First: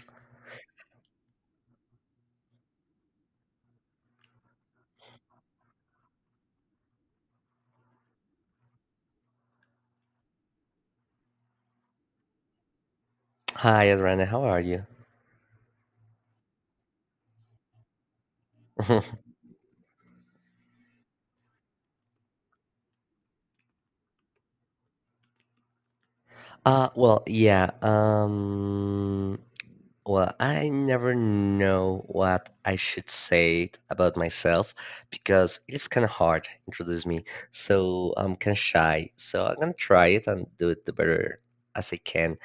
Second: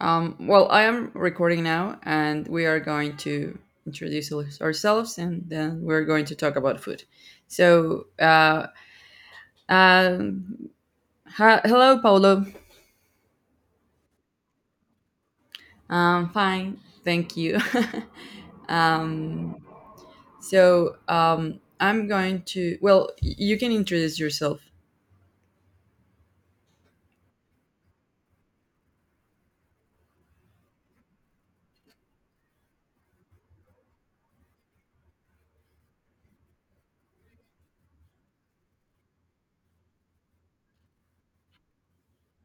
Well, I am recording now, and we are going to introduce ourselves, and then we're going to talk about food. So, um, hello, Paulo. Hi, Adriana, how are you? Fine, thank you. um, so, I'm going to. Well, you can introduce yourself. Uh, well, yeah, um, well, I never know what I should say about myself because it's kind of hard to introduce me. So I'm kind of shy. So I'm gonna try it and do it the better as I can.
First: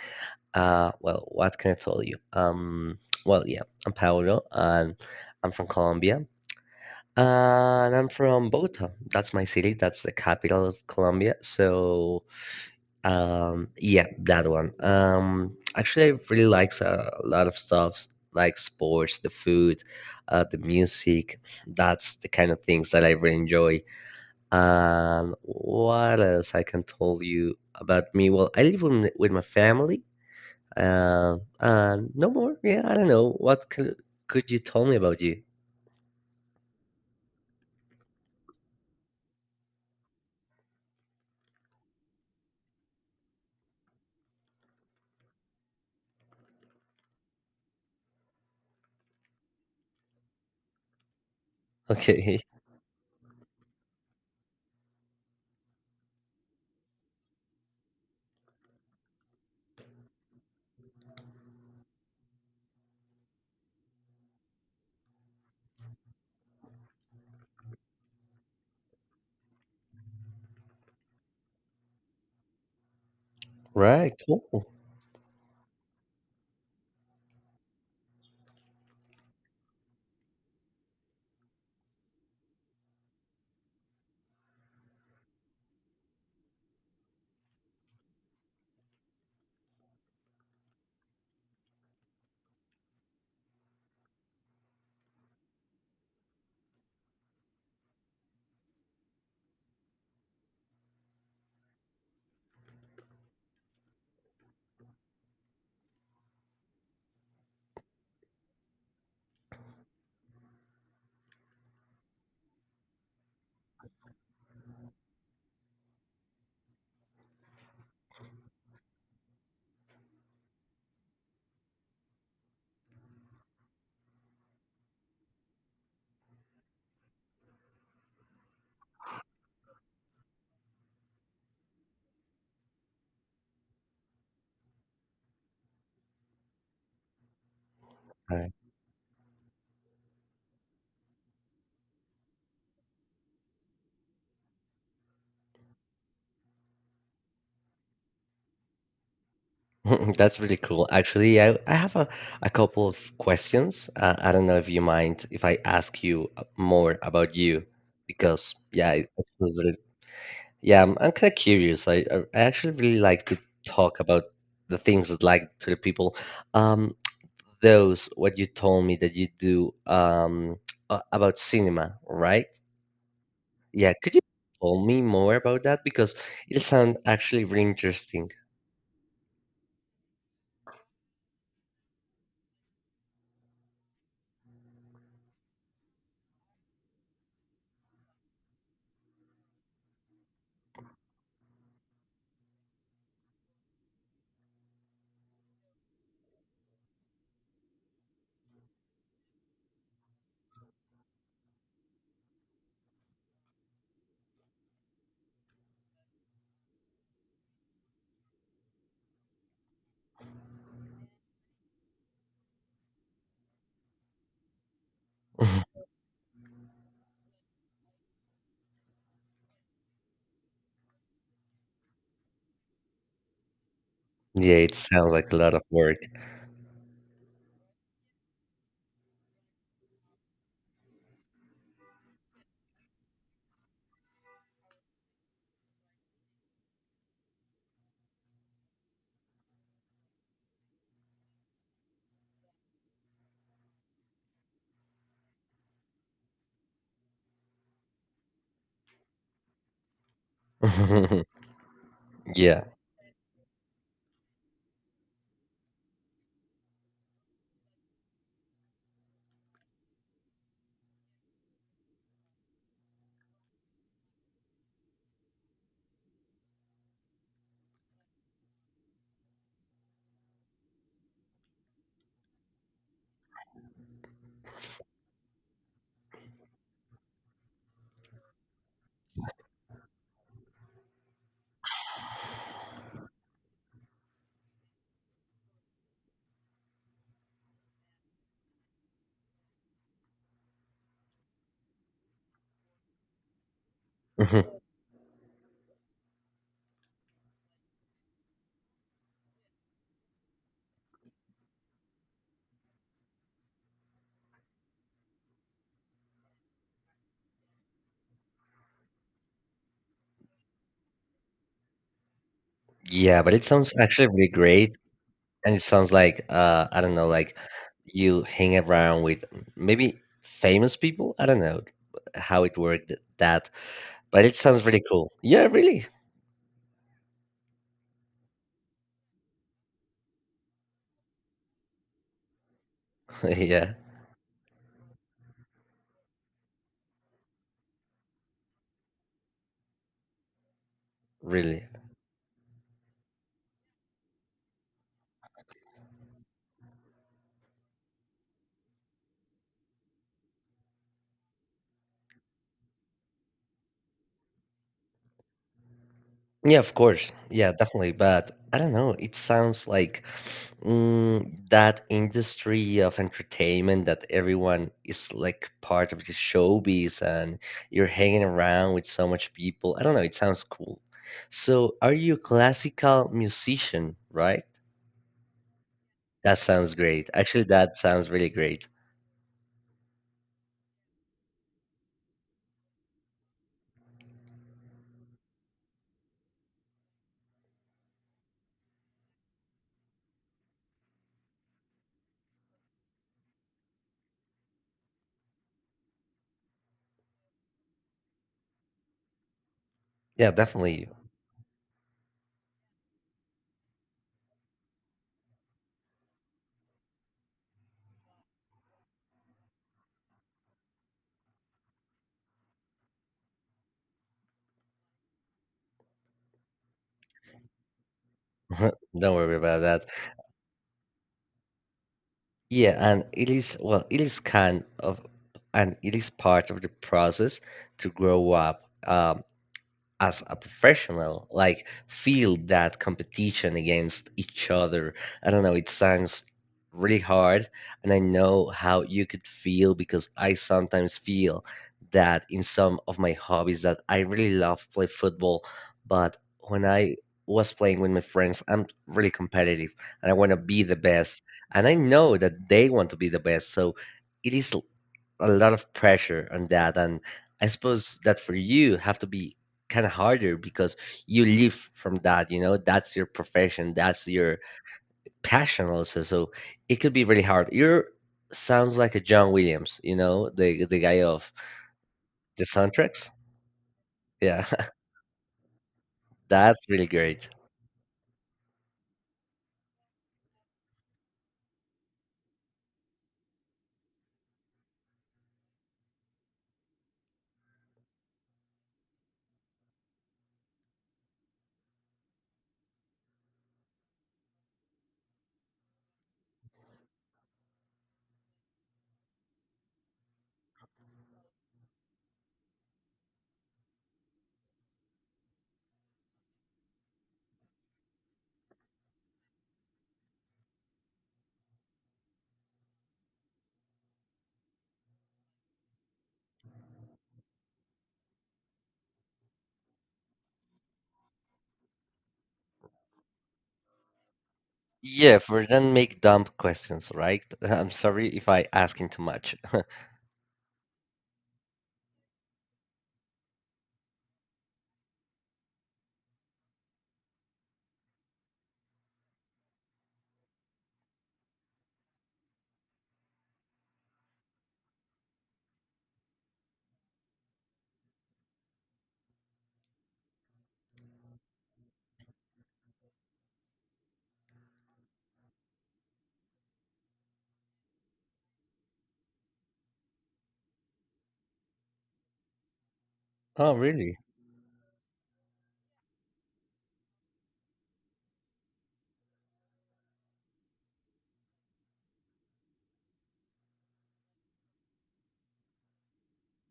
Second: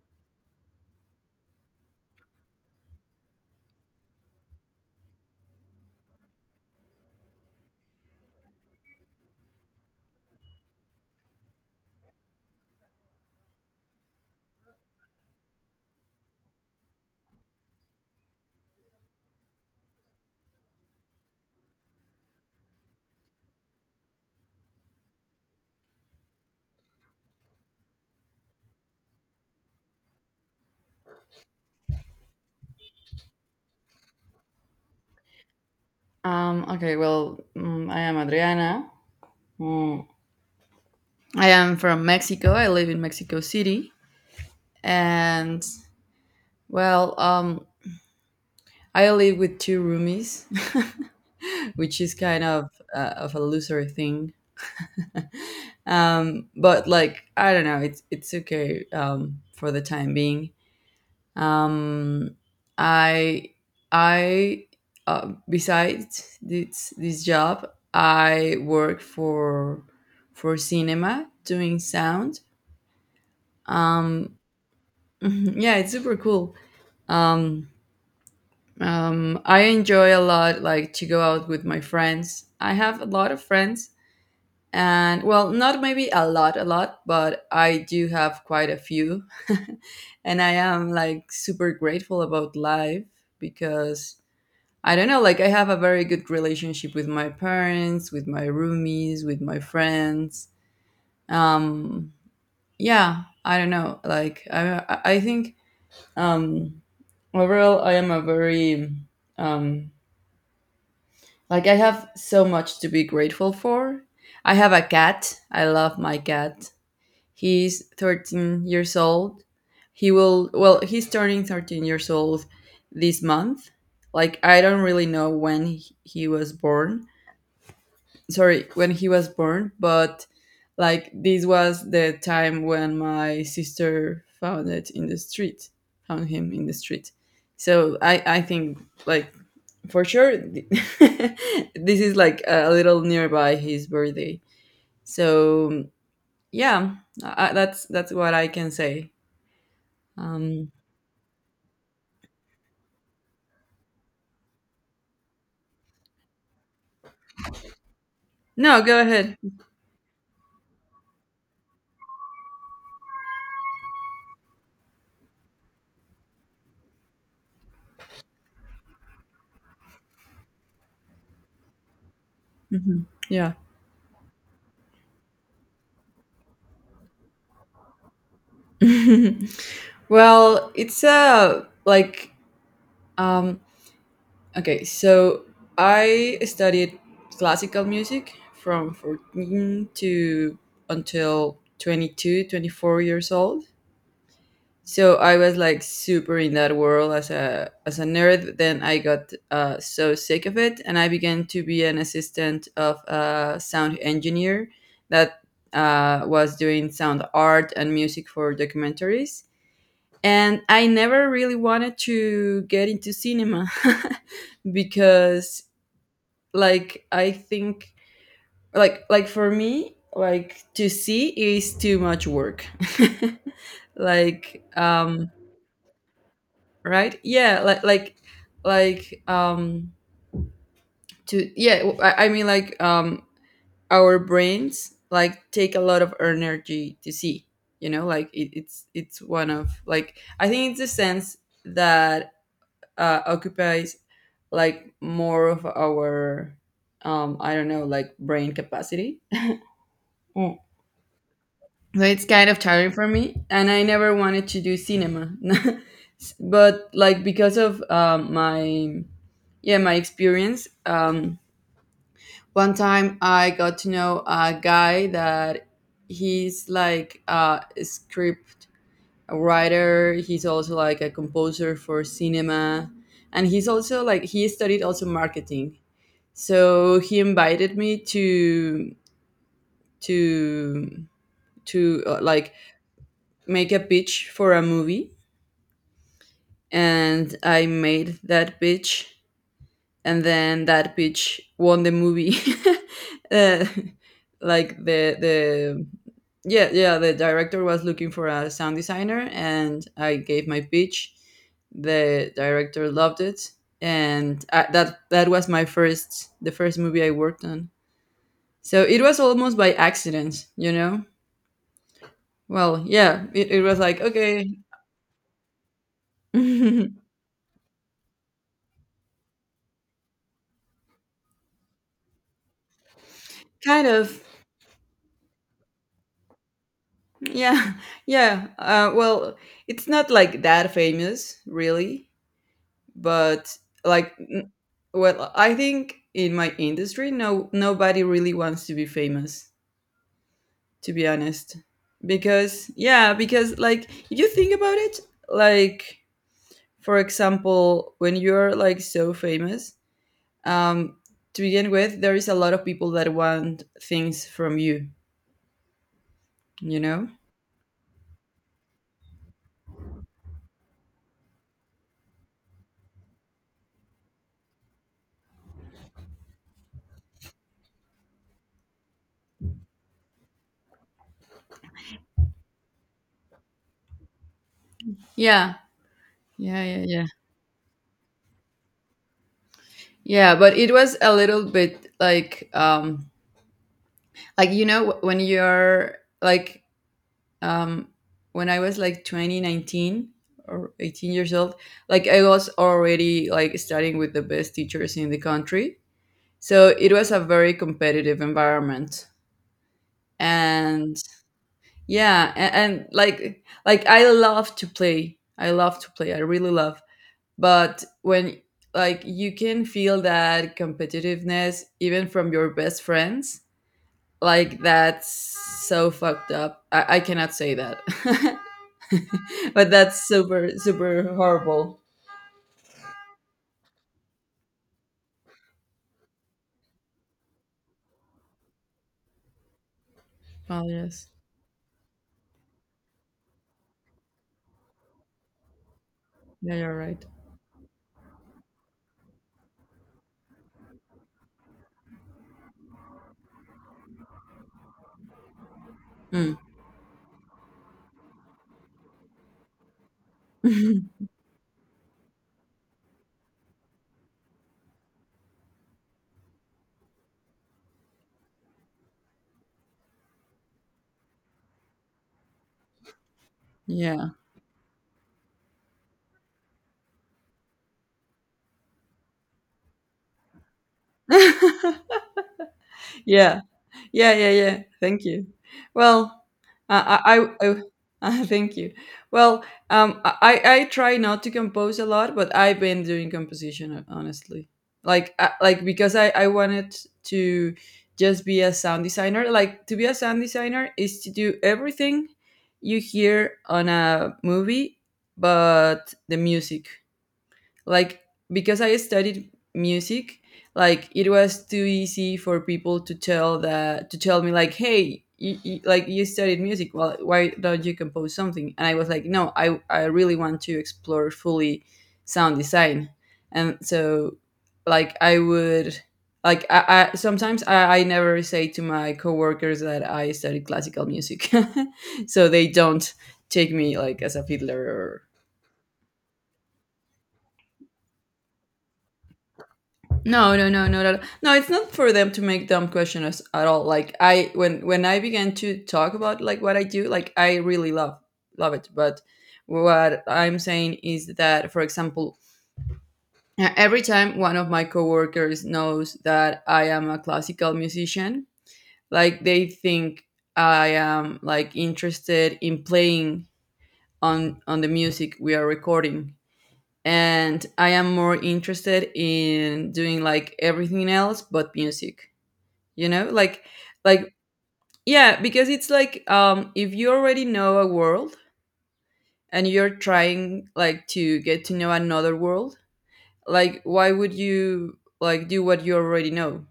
Well, what can I tell you? Well, yeah, I'm Paolo and I'm from Colombia. And I'm from Bogota. That's my city. That's the capital of Colombia. So yeah, that one. Actually, I really likes a lot of stuff like sports, the food, the music. That's the kind of things that I really enjoy. What else I can tell you about me? Well, I live with my family. And no more. Yeah, I don't know. What could you tell me about you? Okay. Well, I am Adriana. Mm, I am from Mexico. I live in Mexico City, and, well, I live with two roomies, which is Okay. kind of a loser thing. But like I don't know, it's okay, for the time being. Um, I I besides this job, I work for cinema doing sound. Right. Um, Cool. yeah, it's super cool. Um, I enjoy a lot, like to go out with my friends. I have a lot of friends, and, well, not maybe a lot, but I do have quite a few, and I am like super grateful about life, because I don't know, like I have a very good relationship with my parents, with my roomies, with my friends. Um, yeah, I don't know, like I think, um, overall I am a very. um Like I have so much to be grateful for. I have a cat. I love my cat. He's 13 years old. He will Well, he's turning 13 years old this month. Like I don't really know when he was born, sorry, when he was born, but like this was the time when my sister found him in the street. So I think, like, for sure this is like a little nearby his birthday. So yeah, that's what I can say. That's really um cool. Actually, I have a couple of questions. I don't know if you mind if I ask you more about you, because no, yeah, go I ahead. suppose that it, yeah, I'm kind of curious. I actually really like to talk about the things that like to the people. Um, those what you told me that you do a- about cinema, right? Mhm, yeah. Yeah, could you tell me more about that because it sounds actually really interesting. well it's a like um Okay, so I studied classical music from 14 to until 22, 24 years old. So I was like super in that world as a nerd. But then I got so sick of it, and I began to be an assistant of a sound engineer that was doing sound art and music for documentaries. And I never really wanted to get into cinema. Because like I think, for me, like, to see is too much work. Yeah, like it sounds um like a lot of work. right, yeah, like um to yeah, I mean, like, our brains like take a lot of energy to see, you know, like, it's one of, like, I think it's a sense that occupies, like, more of our I don't know, like, brain capacity. So it's kind of Yeah. tiring for me, and I never wanted to do cinema. But like, because of my experience, one time I got to know a guy that he's like a script writer. He's also like a composer for cinema, and he's also like he studied also marketing. So he invited me to to like make a pitch for a movie, and I made that pitch, and then that pitch won the movie. uh, Mhm. like the the yeah, the director was looking for a sound designer, and I gave my pitch. The director loved it, and that was my first the first movie I worked on. So it was almost by accident, you know? Well, Yeah, yeah, but it it sounds was like, actually really okay, great, and it sounds like I kind don't know, like you hang around with maybe famous people. I don't know how it worked that, of. but it sounds really cool. Yeah, really. Yeah, yeah. Well, it's not like that famous, really, but Yeah, like, n- well, I think in my industry, no, nobody really wants to be famous, to be honest, really. because, yeah, because, like, if you think about it, like, for example, when you're like so famous, um, to begin with, there is a lot of people that want things from you, Yeah, of you know? course. Yeah, definitely. But I don't know. It sounds like mm, that industry of entertainment that everyone is like part of the showbiz and you're hanging around with so much people. I don't know, it sounds cool. So, are you a classical musician, right? Yeah, That yeah, sounds yeah, yeah. great. Actually, that sounds really great. Yeah, but it was a little bit like, like, you know, when you're like, um when I was like 20 nineteen, or 18 years old, like I was already like studying with the best teachers in the country. So it was a very competitive environment. Yeah, definitely. And yeah, and, like I love to play. I love to play. I really love. But when, like, you can feel that competitiveness even from your best friends. Like, that's so fucked up. I cannot say that. Don't worry about But that. that's super super horrible. Yeah, and it is, well, it is kind of, and it is part of the process to grow up. As a Oh yes. professional like feel that competition against each other. I don't know, it sounds Yeah, you're really right. hard, and I know how you could feel because I sometimes feel that in some of my hobbies that I really love play football, but Mm. when I was playing with my friends, I'm really competitive and I want to be the best, and I know that they want to be the best, so it is a lot of pressure on that. And I suppose that for you have to be kind of harder because you live from that, you know, that's your profession, that's Yeah. your passion also, so it could be really hard. You're sounds like a John Williams, you know, the guy of the soundtracks, Yeah. Yeah, yeah, yeah. yeah. Thank you. Well, That's really great. I thank you. Well, I try not to compose a lot, but I've been doing composition, honestly. Like, like, because I wanted to just be a sound designer. Like, to be a sound designer is to do everything you hear on a movie, but the music, like, because I studied music, like, it was too easy for people to tell me, like, hey, like, you studied music, well, why don't you compose something? And I was like, no, I really want to explore fully sound design. And so, like, I would like I sometimes I never say to my coworkers that I studied classical music, so they don't take me like as a fiddler. Yeah, for then make dumb questions, right? I'm sorry if I asking too much. No, no, no, no, no. No, it's not for them to make dumb questions at all. Like, I when I began to talk about like what I do, like, I really love it. But what I'm saying is that, for example, every time one of my coworkers knows that I am a classical musician, like they think I am like interested in playing on the music we are recording, and I am more interested in doing like everything else but music, you know, Oh really? like yeah, because it's like, if you already know a world, and you're trying, like, to get to know another world, like, why would you, like, do what you already know.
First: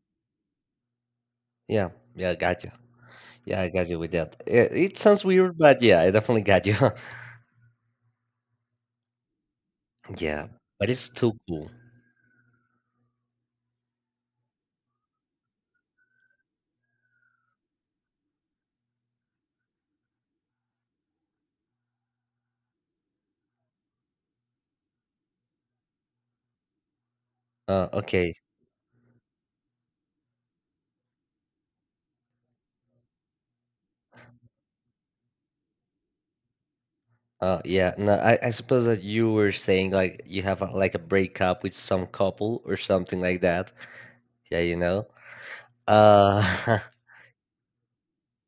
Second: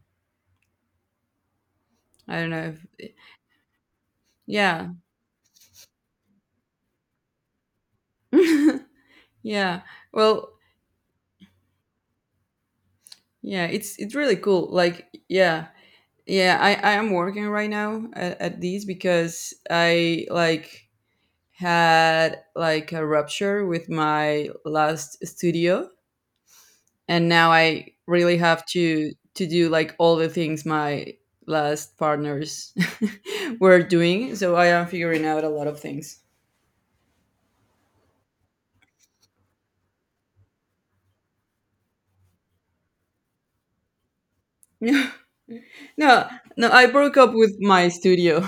Yeah, yeah, I I don't got you. know if, Yeah, I got you with that. it, yeah. it sounds weird, but yeah, I definitely got you. Yeah, Yeah, well, but it's too cool. yeah, it's really cool, like, yeah, yeah, I am working right now at these, because I like had like a rupture with my last studio, and now I Okay. really have to do like all the things my last partners were doing, so I am figuring out a lot of things. Yeah. No, I suppose that you were saying like you have a, like a breakup with some couple or something like that. Yeah, you know. No, no, Uh, I broke up with my studio,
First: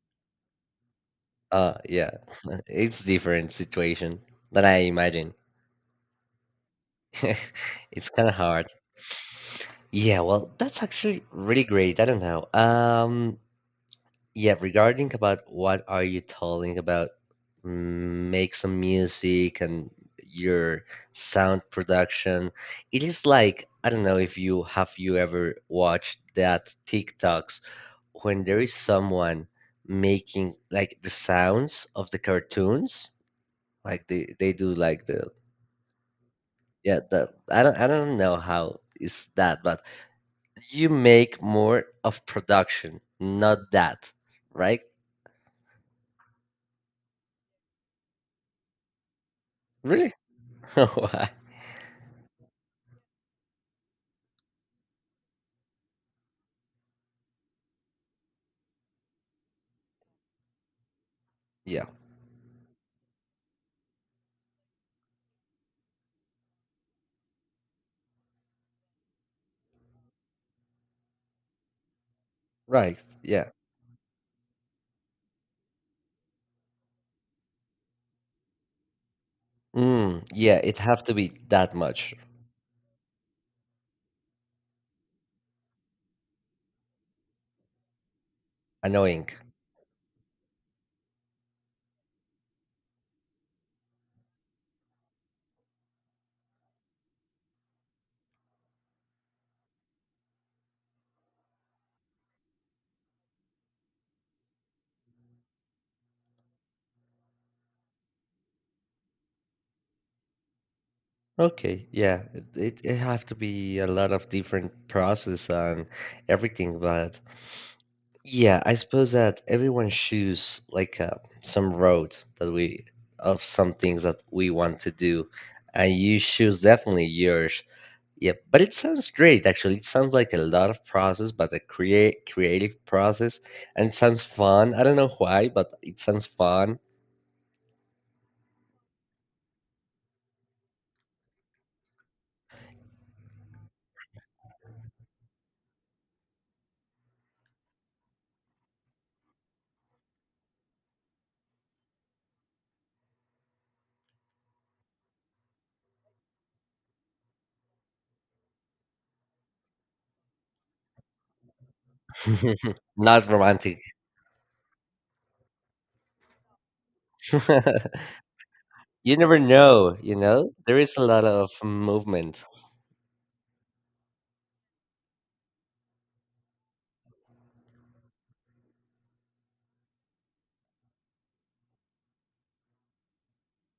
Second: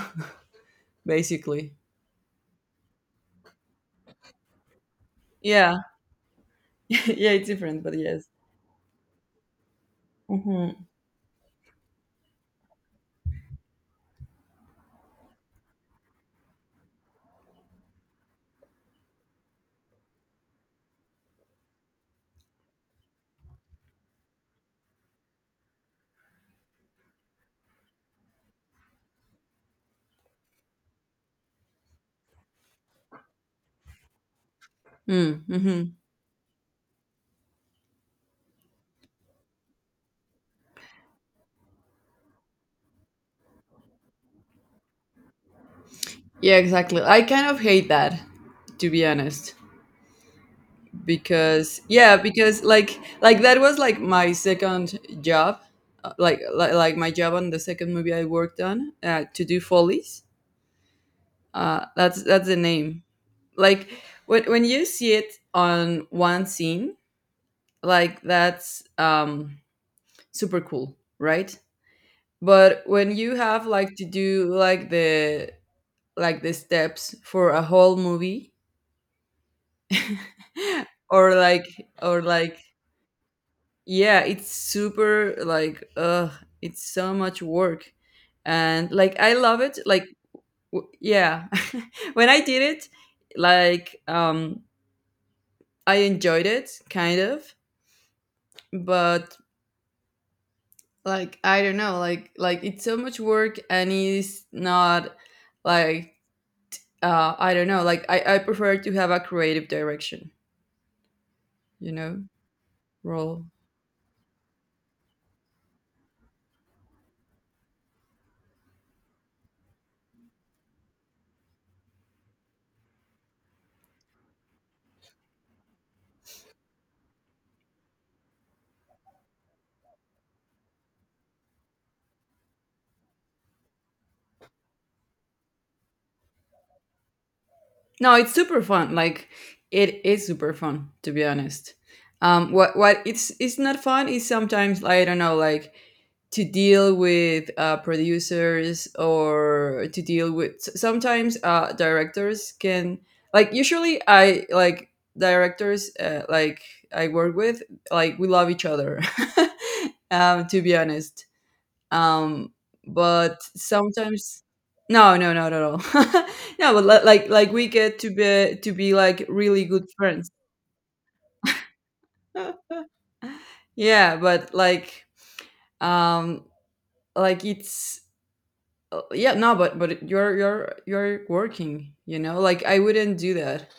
basically. Yeah. It's different situation than I imagine. Yeah. Yeah, it's different, but It's yes. kind of hard. Yeah, well, Mm-hmm. that's actually really great. I don't know. Yeah, regarding about what are you talking about, mm, make some music and your sound production. It is like I don't know if you have you ever watched that TikToks when there is someone making like the sounds of the cartoons, like they do like the Mm, mm-hmm. yeah the I don't I don't know how is that, but you make more of production, not that, right? Yeah, exactly, I kind of hate that, to be honest, Really? Why? because, yeah, because, that was like my second job, my job on the second movie I worked on, to do follies. Yeah. That's the name. Like, when, you see it on one scene, like, that's, super cool, right? But Right. when you Yeah. have, like, to do like the, steps for a whole movie. Mm, yeah, it have to be Or like, that much or like yeah, it's super like, it's so much work, and like annoying. I love it, like, yeah. When I did it, like, I enjoyed it kind of, but like, I don't know, like it's so much work, and it's not like, I don't know, like, I prefer to have a creative direction, Okay, you know, yeah. It have to role. be a lot of different process and everything, but yeah, I suppose that everyone choose like some road that we of some things that we want to do, and you choose definitely yours. Yeah, but it sounds great actually. It sounds like a lot of process, but a create creative process, and it sounds fun. I don't know why, but it sounds fun. No, it's super fun. Like, it is super fun, to be honest. What it's not fun is sometimes I don't know, like, to deal with producers, or to deal with sometimes directors can, like, usually I like directors, like, I work with, like, we love each other. To be honest, um Not but romantic. sometimes. No, no, not at all. No, but like we get to be You like never really good know, you friends. know? There is a lot of movement. Yeah, but um like it's yeah, no, but you're working, you know, like I wouldn't do that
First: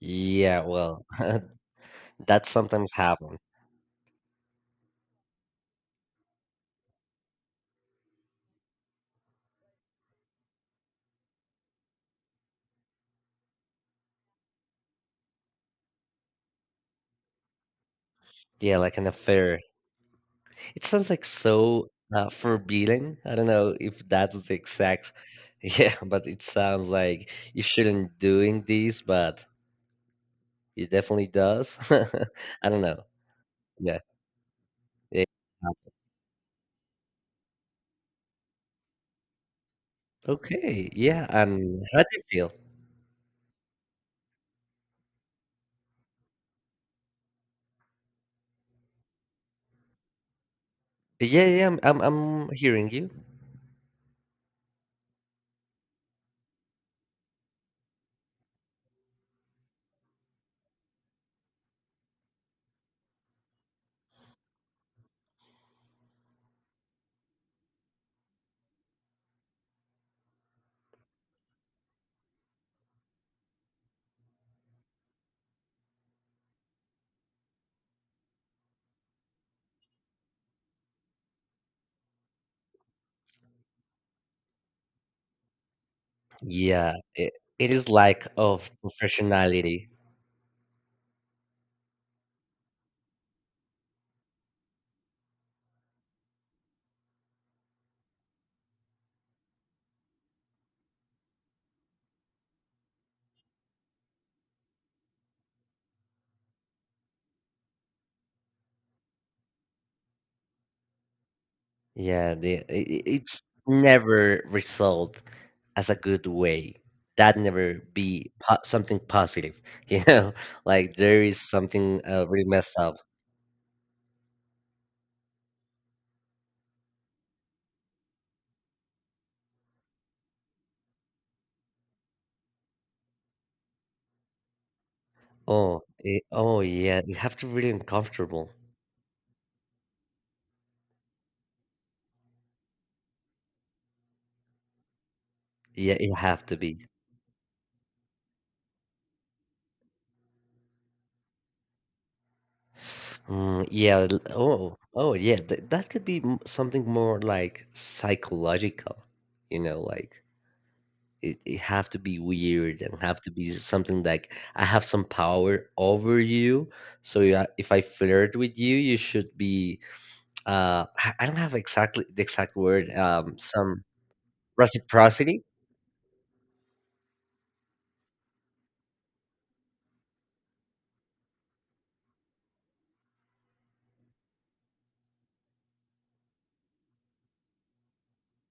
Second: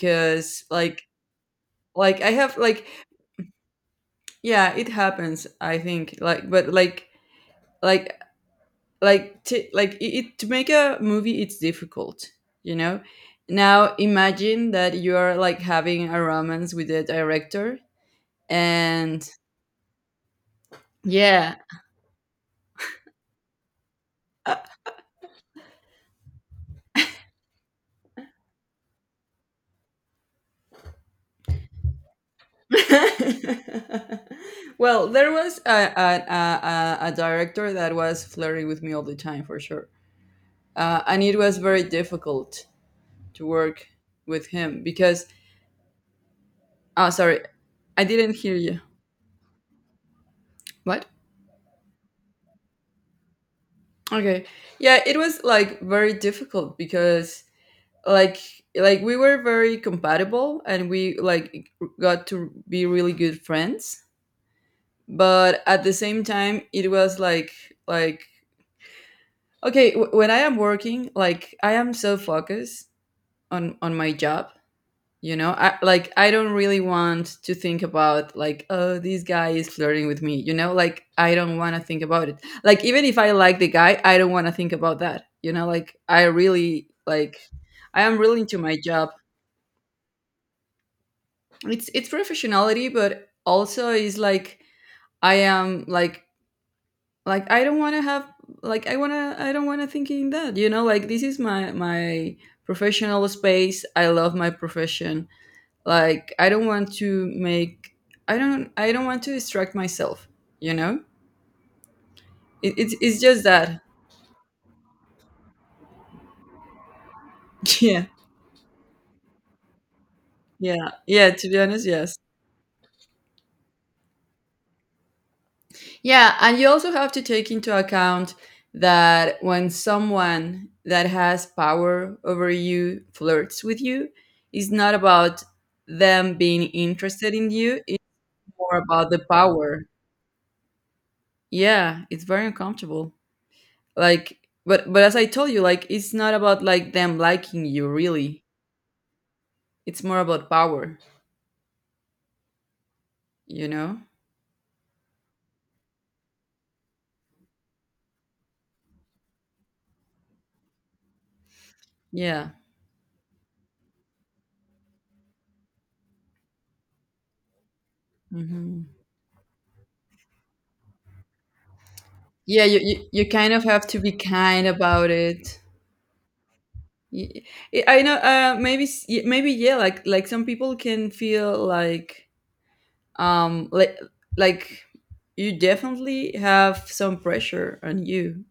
Yeah, like well, like I that have, like. sometimes happens. Yeah, it happens, I think, like, but like to like to make a movie, it's difficult, you know. Now imagine that you're like having a romance with the director, Yeah, like an and affair. It sounds like yeah. so forbidden. I don't know if that's the uh, exact. Yeah, but it sounds like you shouldn't doing this, but it definitely does. I don't know. Yeah. well, Yeah. there was a director that was flirting with me all the time, for sure. Okay. And Yeah. it was And very how do you feel? difficult to work with him because, oh, sorry, I didn't hear you. What? Yeah, yeah. I'm hearing you. Okay. Yeah, it was like very difficult because like like we were very compatible, and we, like, got to be really good friends. But at the same time, it was like, like okay, when I am working, like I am so focused on my job, you know. Like, I don't really want to think about, like, oh, this guy is flirting with me, you know. Like, I don't want to think about it. Like, even if I like the guy, I don't want to think about that, you know. Like, I really Yeah, it, like, it is I am lack really into of my job. professionality. It's professionality, but also is, like, I am, like, I don't want to have, like, I don't want to think in that, you know. Like, this is my professional space. I love my profession. Like, I don't want to make, I don't want to distract myself, you know. Yeah, it, it's it's it's just that. never resolved as a good way. That never Yeah, be po something positive, you know? yeah, Like there yeah, is to be honest, something yes. Really messed up. Yeah, and you also have to take into account that when someone that has power over you flirts with you, it's not about Oh, them oh being yeah, it interested have to in be really you, it's uncomfortable. more about the power. Yeah, it's very uncomfortable. Like, but as I told you, like Yeah, it's it not have to about, be. like, them liking you really. It's more about power, Mm, you know? yeah. Oh, oh yeah. Th That could be m something more like psychological, you know, like. It have to be Yeah. weird and have to be something like I have some power over you. So yeah, if I flirt with you, Hmm. you should be I don't have exactly the exact Yeah, you, word you you kind of some have to be kind about reciprocity. it. Y- I know. Maybe, maybe, yeah. Like, some people can feel like, like you definitely have some pressure on you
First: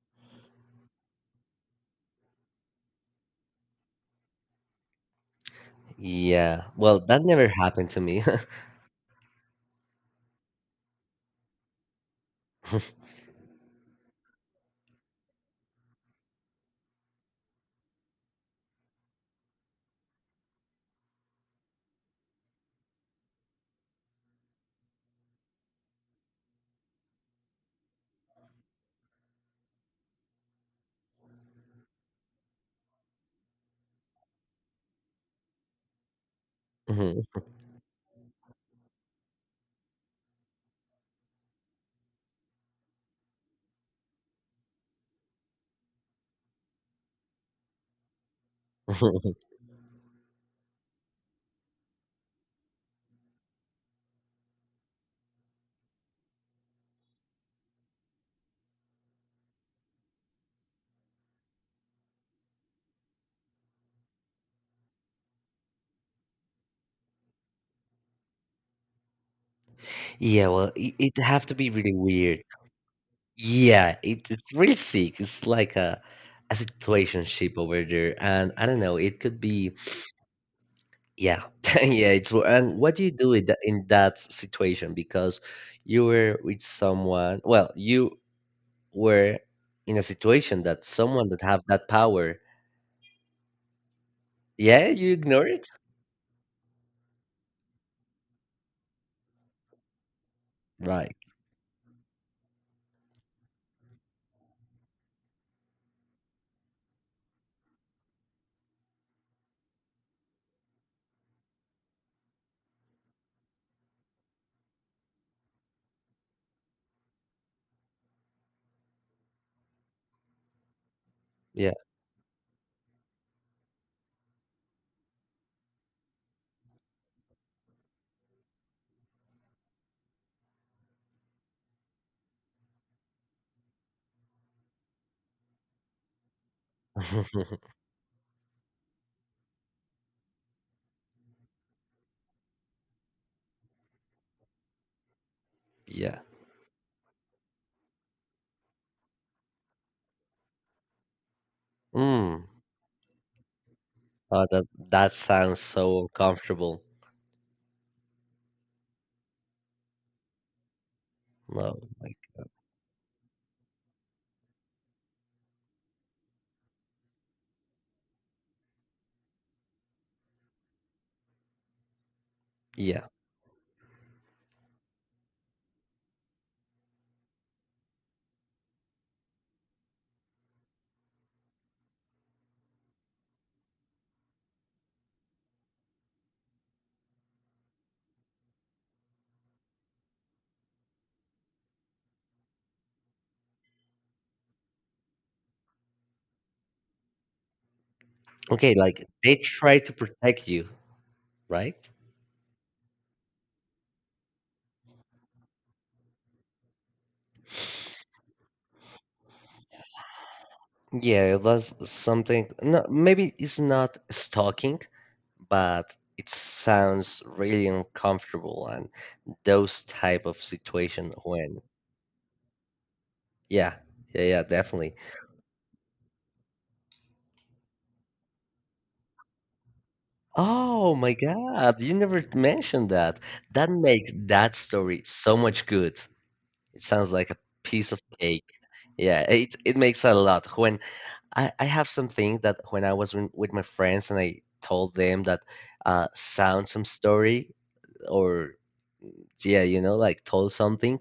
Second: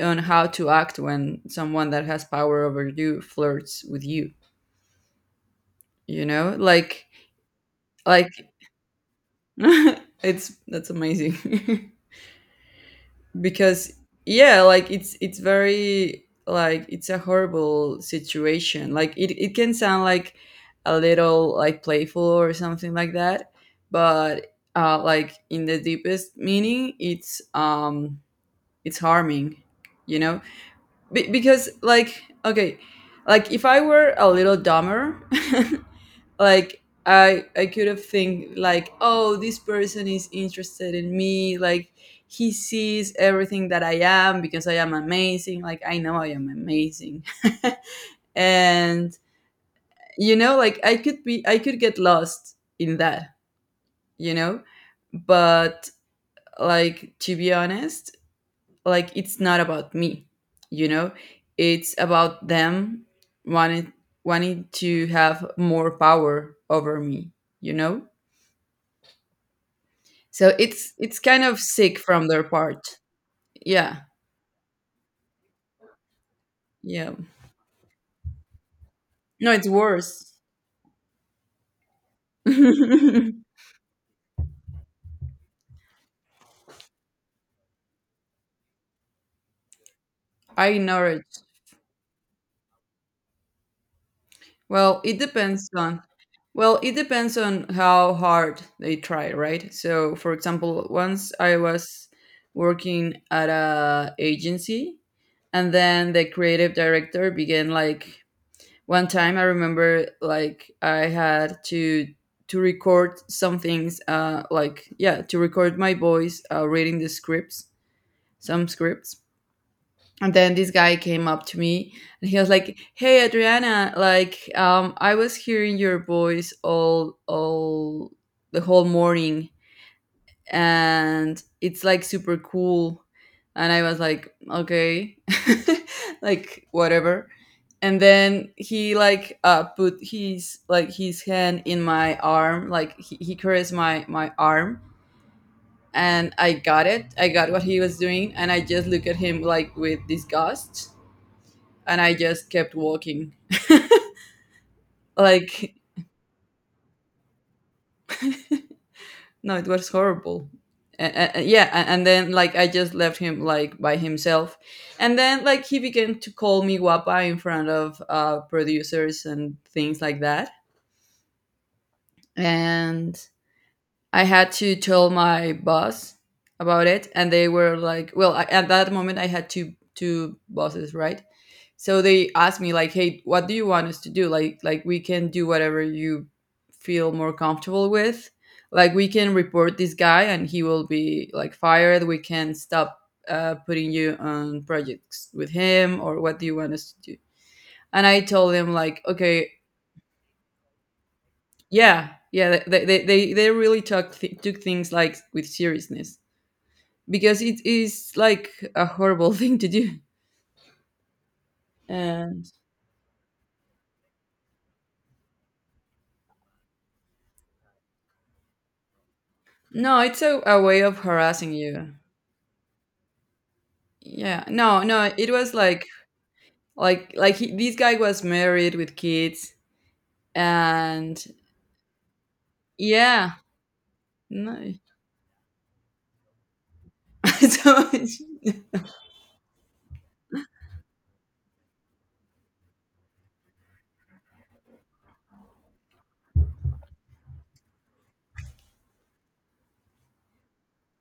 on how to act when someone that has power over you flirts with you. You know, Yeah. Well, like, that never happened to me. like it's that's amazing. Because, yeah, like it's very, like, it's a horrible situation. Like it can sound like a little, like, playful or something like that, but like, in the deepest meaning, it's, it's harming, you know. Because, like, okay, like if I were a little dumber, like Mhm. I could have think, like, oh, this person is interested in me, like he sees everything that I am because I am amazing. Like, I know I am amazing. And, you know, like, I could get lost in that, you know. But, like, to be honest, like it's not about me, you know. It's about them wanting wanting to have more power over me, you know. Yeah, So well, it's it, it's it kind have to of be really sick from their weird. part. Yeah, Yeah, it, it's really sick. It's like a yeah. situationship over there, and I don't know. It could No, it's be worse. yeah, yeah. It's wo- I and what do you do with that in that situation? Because you were with someone. Well, you were in a situation that ignore someone that it. have that power. Yeah, Well, you it ignore depends it. on. Well, it depends on how hard they try, right? So, for example, Right. once I was working at a agency, and then the creative director began, like, one time. I remember, like, I had to record some things, like, yeah, to record my voice, reading the scripts, some scripts. And then this guy came up to Yeah. me, and he was like, "Hey, Adriana, like, I was hearing your voice all the whole morning, and it's like super cool." And I was like, "Okay, like, whatever." And then he, like, put his, like, his hand in my arm, like he caressed my arm, Yeah. and I got it. I got what he was doing, and I just looked at him, like, with disgust, and I Mm. just kept walking. Oh, that that sounds Like, so uncomfortable. no, it was horrible. Yeah, No. and Like then, like, I just left him, like, by himself, and then, like, he began to call me guapa in front of producers and things like that, yeah. and I had to tell my boss about it, and they were like, "Well, at that moment, I had two bosses, right?" So they asked me, like, "Hey, what do you want us to do? Like, we can do whatever you feel more comfortable with. Like, we can report this guy, and he will be, like, fired. We can stop putting you on projects with him, or what do you want us to do?" And I told them, Okay. like, Like they "Okay, try to protect you, right? yeah." Yeah, they really took things, like, with seriousness, because it is like a horrible thing to do. Yeah, it was something. And No, maybe it's not stalking, but it sounds really uncomfortable and those no, it's type a, of a way of situation harassing when you. yeah, yeah, yeah, Yeah. No, definitely. no, it was like this guy was married with kids, Oh my and god, you never mentioned that. yeah, That makes that no. story so much good. It sounds like a so piece of it's- cake. Yeah, it makes a lot when I have something that when I was with my friends and I told them that sound some story or yeah, you know, like told something.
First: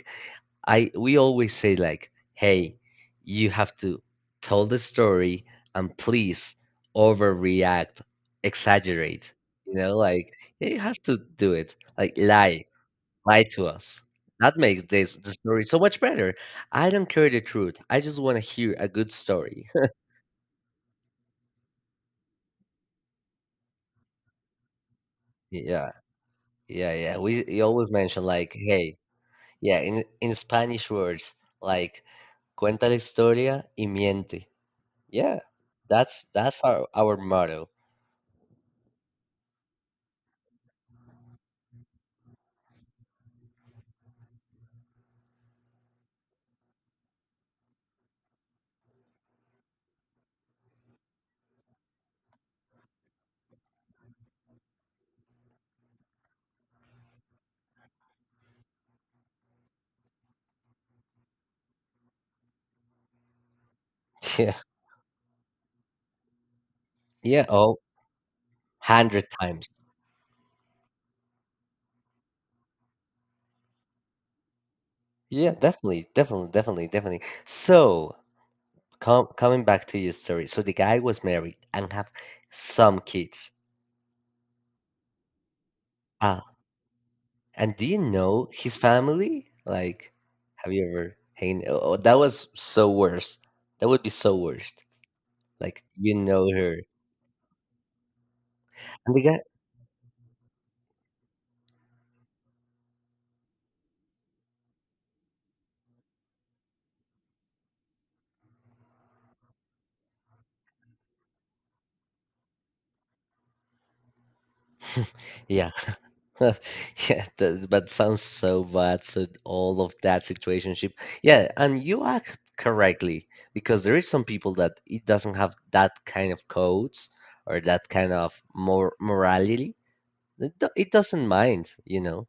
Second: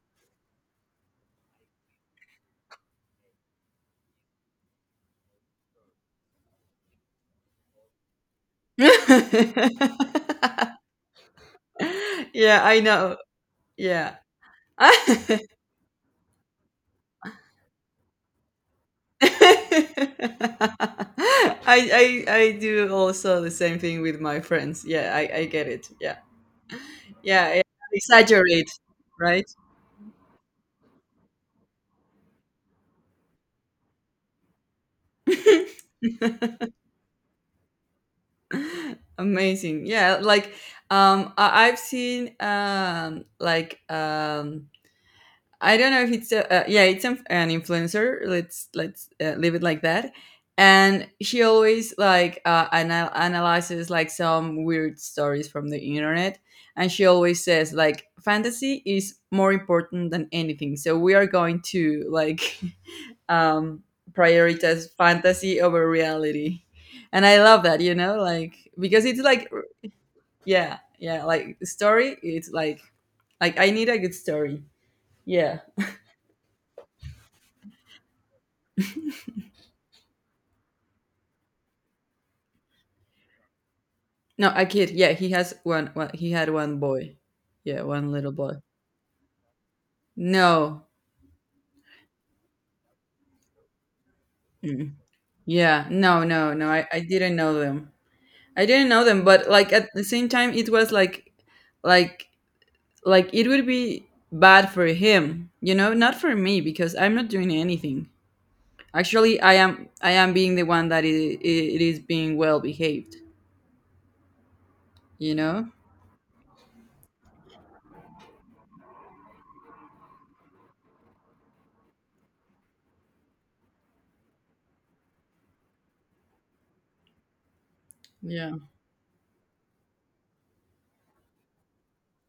I we always say like, "Hey, you have to tell the story and please overreact, exaggerate." You know, like you have to do it. Like Yeah, lie, I know. lie to us. Yeah. That makes this the I, story so much better. I don't care the truth. I just want to hear a good story. I do also the same thing with my friends. Yeah, I get it. Yeah, Yeah. yeah, yeah. We Yeah, yeah. you always mention like, Exaggerate, hey, right? yeah, in Spanish words like cuenta la historia y miente. Yeah, that's our motto. Amazing. Yeah, like, I've seen, like, I don't know if it's yeah, it's an influencer. Let's leave it like that. And she always, like, analyzes, like, some weird stories from the internet, and she always says, like, fantasy is more important than anything. So we are going to, like, um, Yeah, prioritize fantasy over reality. And I yeah, love oh, that, you know, like, because it's, hundred like, times. yeah, yeah, like, story. It's like, I need a good story. Yeah, Yeah. definitely, definitely, definitely, definitely. So, coming back to your story. So the guy was married and have some kids. No, a kid. Yeah, he has one. He had Ah, one boy. and Yeah, do you one little know boy. his family? Like, have No. you ever hang? Oh, oh, that was so worst. That would be so worst. Mm. Like, Yeah. you No. know No. No. her. I didn't know them. I didn't know And the them, guy, but, like, at the same time, it was like, like, it would be bad for him, you know, not for me, because I'm not doing anything. Actually, I am being the one that it is being well behaved. You know. yeah. Yeah, that, that sounds so bad. So all of that situationship. Yeah, and you act correctly because there is some people that it doesn't have that kind of codes or that kind of Yeah. Morality. It doesn't mind, you know.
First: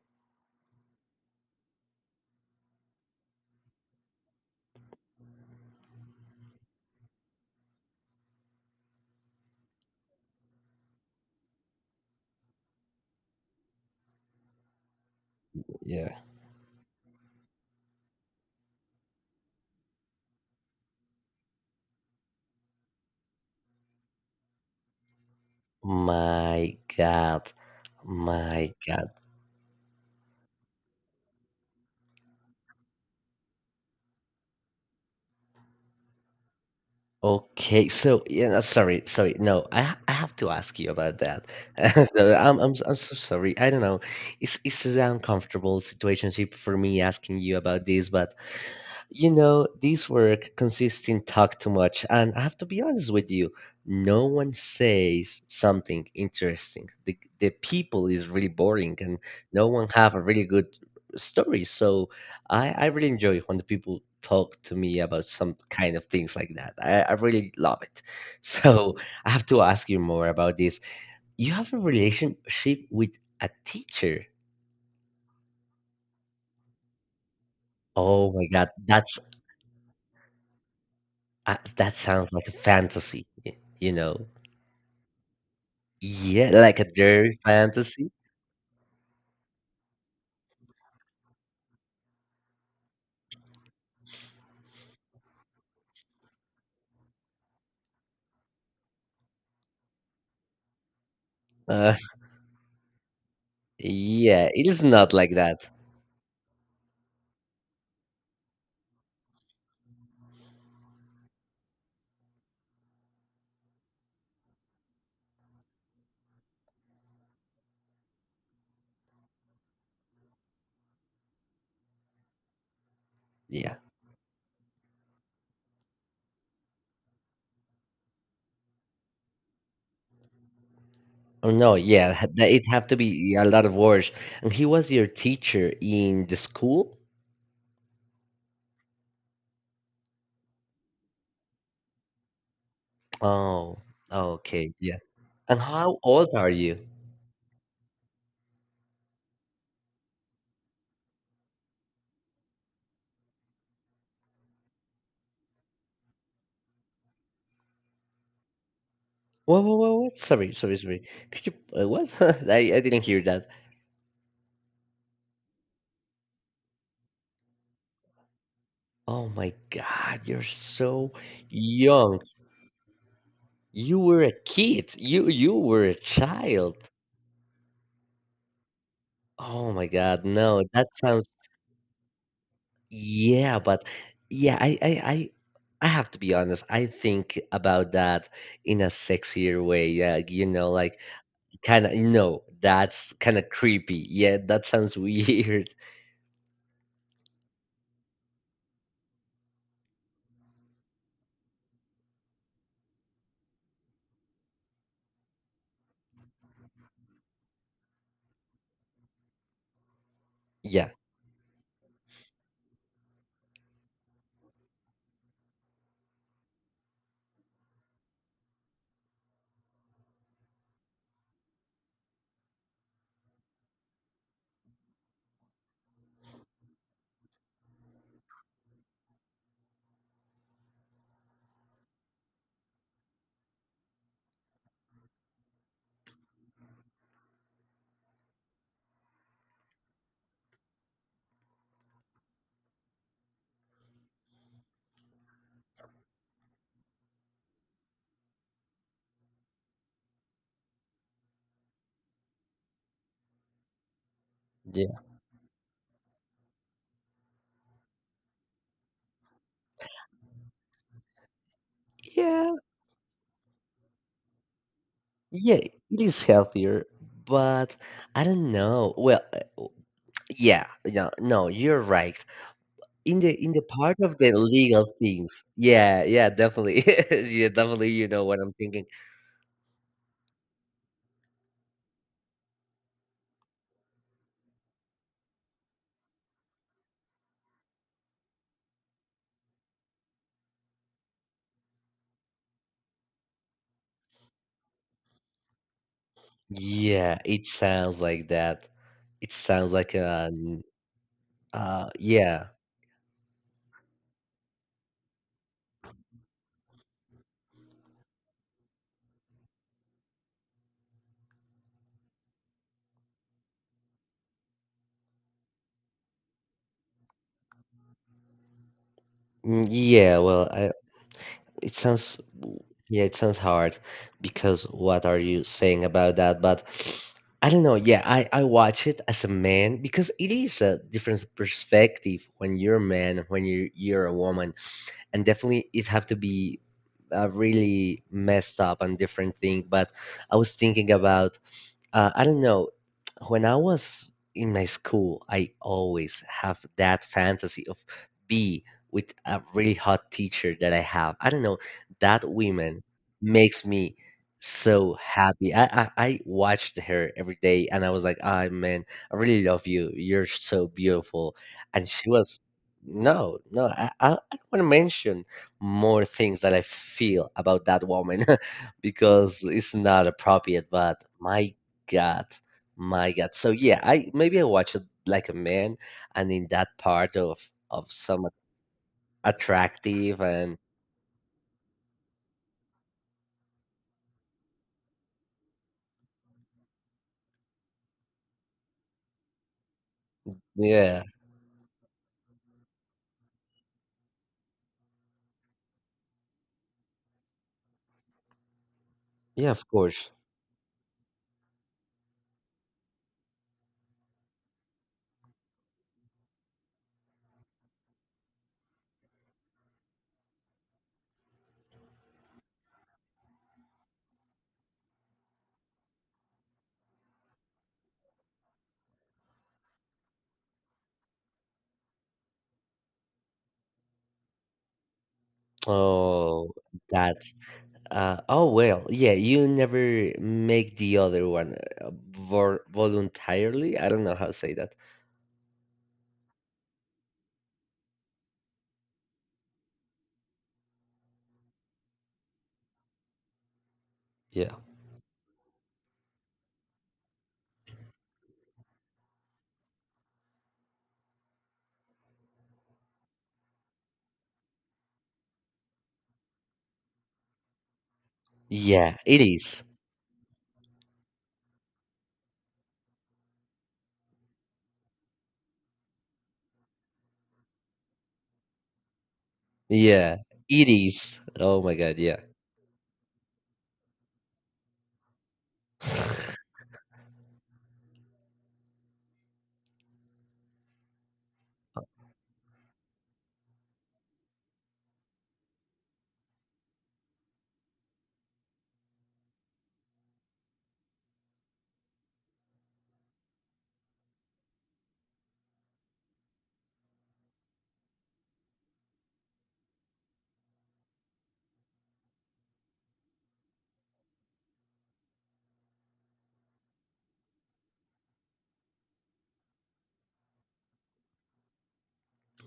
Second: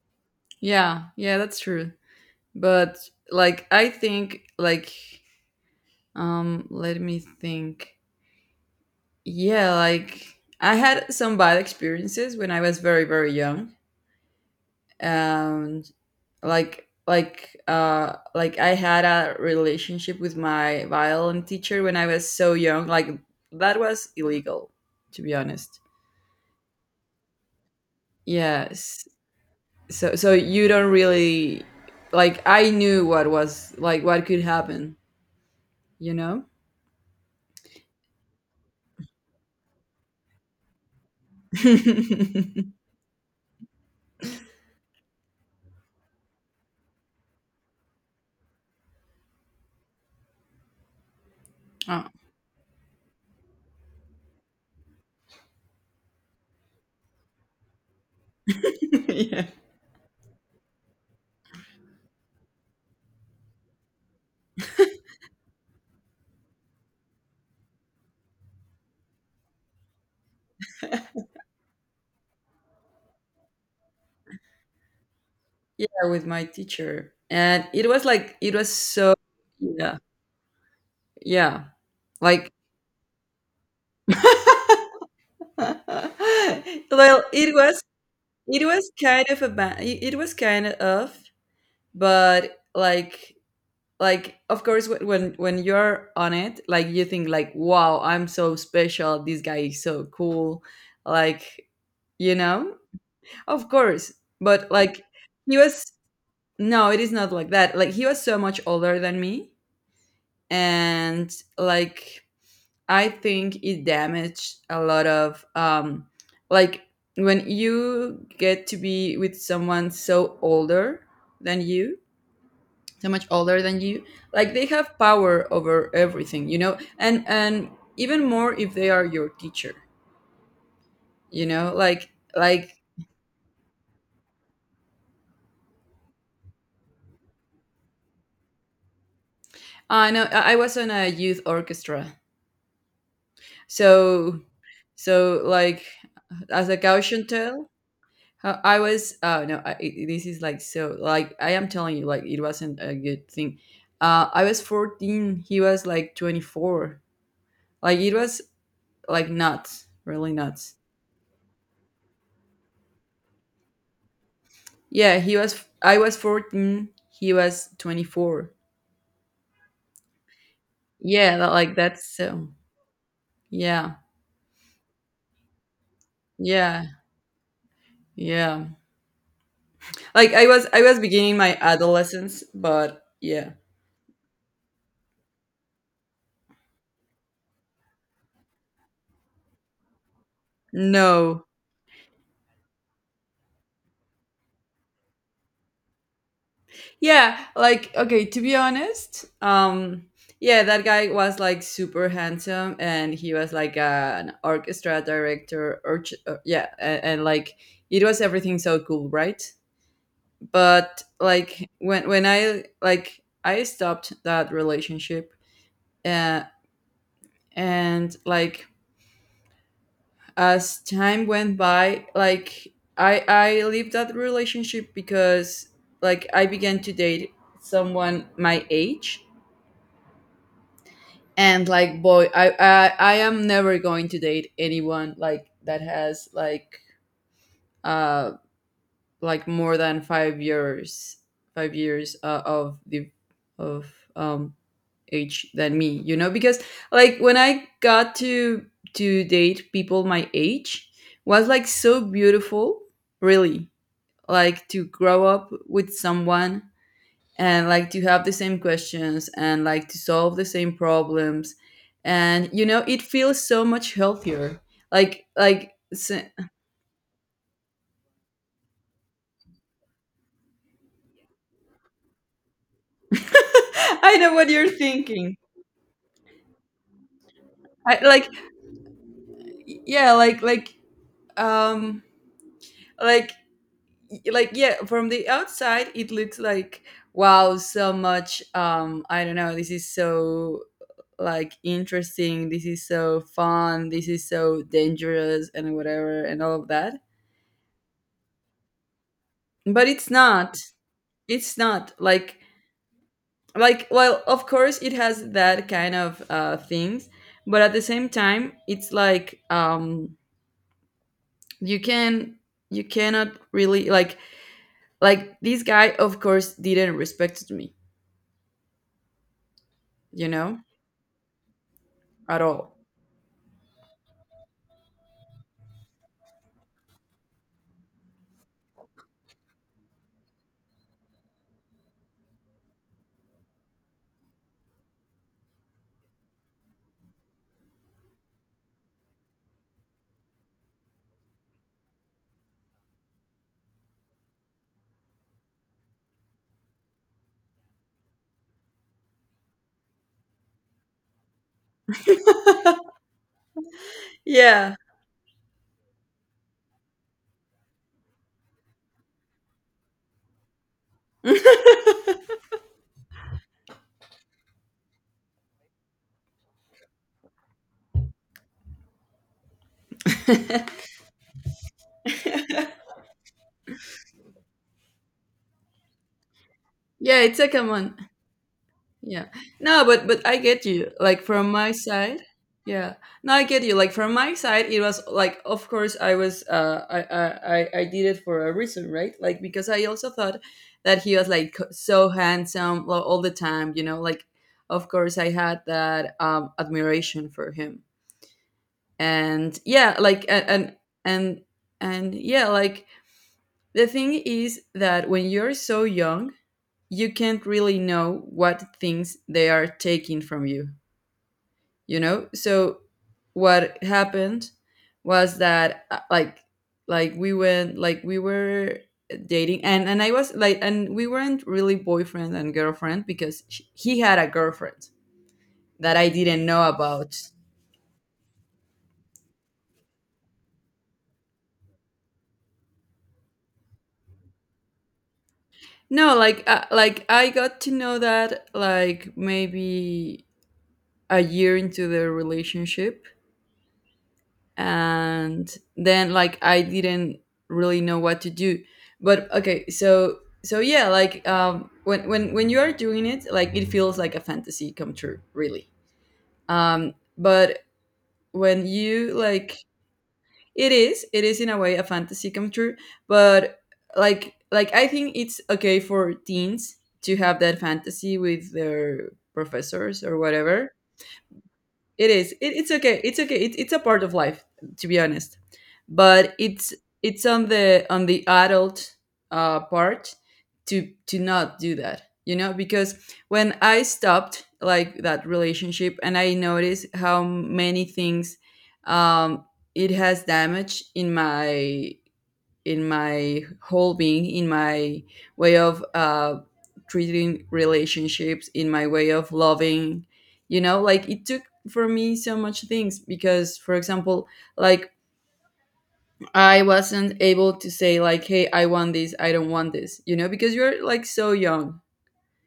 Yeah. Yeah. That's true. But, like, I think, like, let me think. Yeah, like, I had some bad experiences when I was very very young, and Yeah. Like I had a relationship with my violin teacher when I was so young. Like, that was illegal, to be honest. My God. My Yes. God. So you don't really, like, I knew what was, like, what could happen, you know. Okay, so yeah, no, sorry, sorry. No, I have to ask you about that. So I'm so sorry. I don't know. It's an uncomfortable situationship for me asking you about this, but you know, this work consists in talk too much, Oh. and I have to be honest with you, no one says something interesting. The people is really boring, and Yeah, no one have a really good story. So I really enjoy when the people talk to me about some kind of things like that. I really love it. So I have to ask you more about this. You have a relationship with a teacher. yeah, with my teacher, and it was, Oh like, my it God, was so, that's yeah, yeah, that sounds like like. a fantasy, y- you know. Yeah, Well, like a dirty it was fantasy. it was kind of but, like of course, when you're on it, like, you think like, wow, I'm so special, this guy is so cool, like, Uh, you know, of course. yeah, it But, is like, not like he that. was. No, it is not like that. Like, he was so much older than me, and, like, I think it damaged a lot of, like, when you get to be with someone so older than you, so much older Yeah. than you, like, they have power over everything, you know. And even more if they are your teacher, you Oh know. no, like yeah, ha- that- it like have to be a lot of words. And he was your teacher in the school? I know. I was on a youth orchestra. Oh, so okay, yeah. so And like, how old are as a you? Gaussian tale, I was, oh no. This is, like, so, like, I am telling you, like, it wasn't a good thing. I was 14, he was like 24. Like, it was like nuts, What, what? really Sorry, nuts. sorry, sorry. Could you, what? I didn't hear that. Yeah, he was. I was 14. He was 24. Oh my God, you're so Yeah, that, like, that's young. so. Yeah, You were a kid. You were a child. yeah, yeah. Oh my God, Like, I no, was, that sounds beginning my adolescence, but yeah, yeah, but yeah, I have to be honest. I think about that in a sexier way. Yeah, you know, like no, kind of, no, that's kind of creepy. Yeah, that sounds weird. yeah. Like, okay, to be honest, yeah, that guy was like super handsome, and he was like an orchestra director, or yeah, and like it was everything so cool, right? Yeah, But, like, when I, like, I stopped that relationship, uh, and, like, as time went by, like, I leave that relationship because, like, I began to date someone my age, and, like, boy, I am never going to date anyone, like, that has, like, uh like, more than five years of the of, um age than me, you know, because, like, when I got to date people my age was like so beautiful, really, like, to yeah, grow up with someone, and, like, to have the same questions, and, like, to solve the same problems, and, yeah, you know, it feels so much healthier, like. yeah. Like It s is healthier, but I don't know. Yeah, no, no, you're right. In the I part i of the know what you're legal thinking. things, yeah, yeah, definitely, yeah, definitely. I, You know like what I'm thinking. Yeah, like, um like yeah, from the outside, it looks like, wow, so much, I don't know, this is so, like, interesting, this is so fun, this is so dangerous and whatever and all of that. Yeah, it sounds like that. It sounds But like it's not, an like, yeah. like well of course it has that kind of things but at the same time it's like you can you cannot really like, this guy, of course, didn't respect me, Yeah, you know, it sounds at all. yeah, it sounds hard because what are you saying about that? But I don't know. Yeah, I watch it as a man because it is a different perspective when you're a man and when you're a woman, and definitely it have to be a really messed up and different thing. But I was thinking about I don't know. When I was in my school, I always have that fantasy of be with a really hot teacher that I have. I don't know. That woman makes me Yeah. so happy. I watched her every day and I was like, ah, man, I really love you. You're so beautiful. Yeah, And she was, no, I don't want to mention more things that I feel about that woman because it's not appropriate, but my God, my God. So yeah, I maybe I watch it like a man, and in that part it's a of common. some Yeah. No, but attractive but I and get you. Like, from my side, yeah. No, I get you. Like, from my side, it was like, of course, I was. I did it for a reason, right? Like, because I also thought that yeah, he was, like, so handsome all the time, you know. Like, of course, I had that admiration for him. yeah, And of yeah course. like a- and and yeah like the thing is that when you're so young, you can't really know what things they are taking from you, you know. So what happened was that like we went like we were dating, and I was like, and we weren't really boyfriend and girlfriend because sh he had a girlfriend that I didn't Oh, know about. that. Oh well, yeah. You never make the other one voluntarily. I don't know how to say that. No, like I got to know that, like, maybe a year into the relationship, Yeah, and then like I didn't really know what to do. But okay, so yeah, like when when you are doing it, like it feels like a fantasy come true, really. Um, but when yeah. you It like is. It is. It is, in a way, a fantasy come true, but like I think it's okay for teens to have that fantasy with their professors or Yeah, it whatever. is. Oh my God. It Yeah. is. It's okay. It's okay. It's a part of life, to be honest. But it's on the adult part to not do that. You know, because when I stopped like that relationship, and I noticed how many things um, it has damaged in my whole being, in my way of treating relationships, in my way of loving. You know, like it took for me so much things because, for example, like I wasn't able to say like, "Hey, I want this. I don't want this." You know, because you're like so young.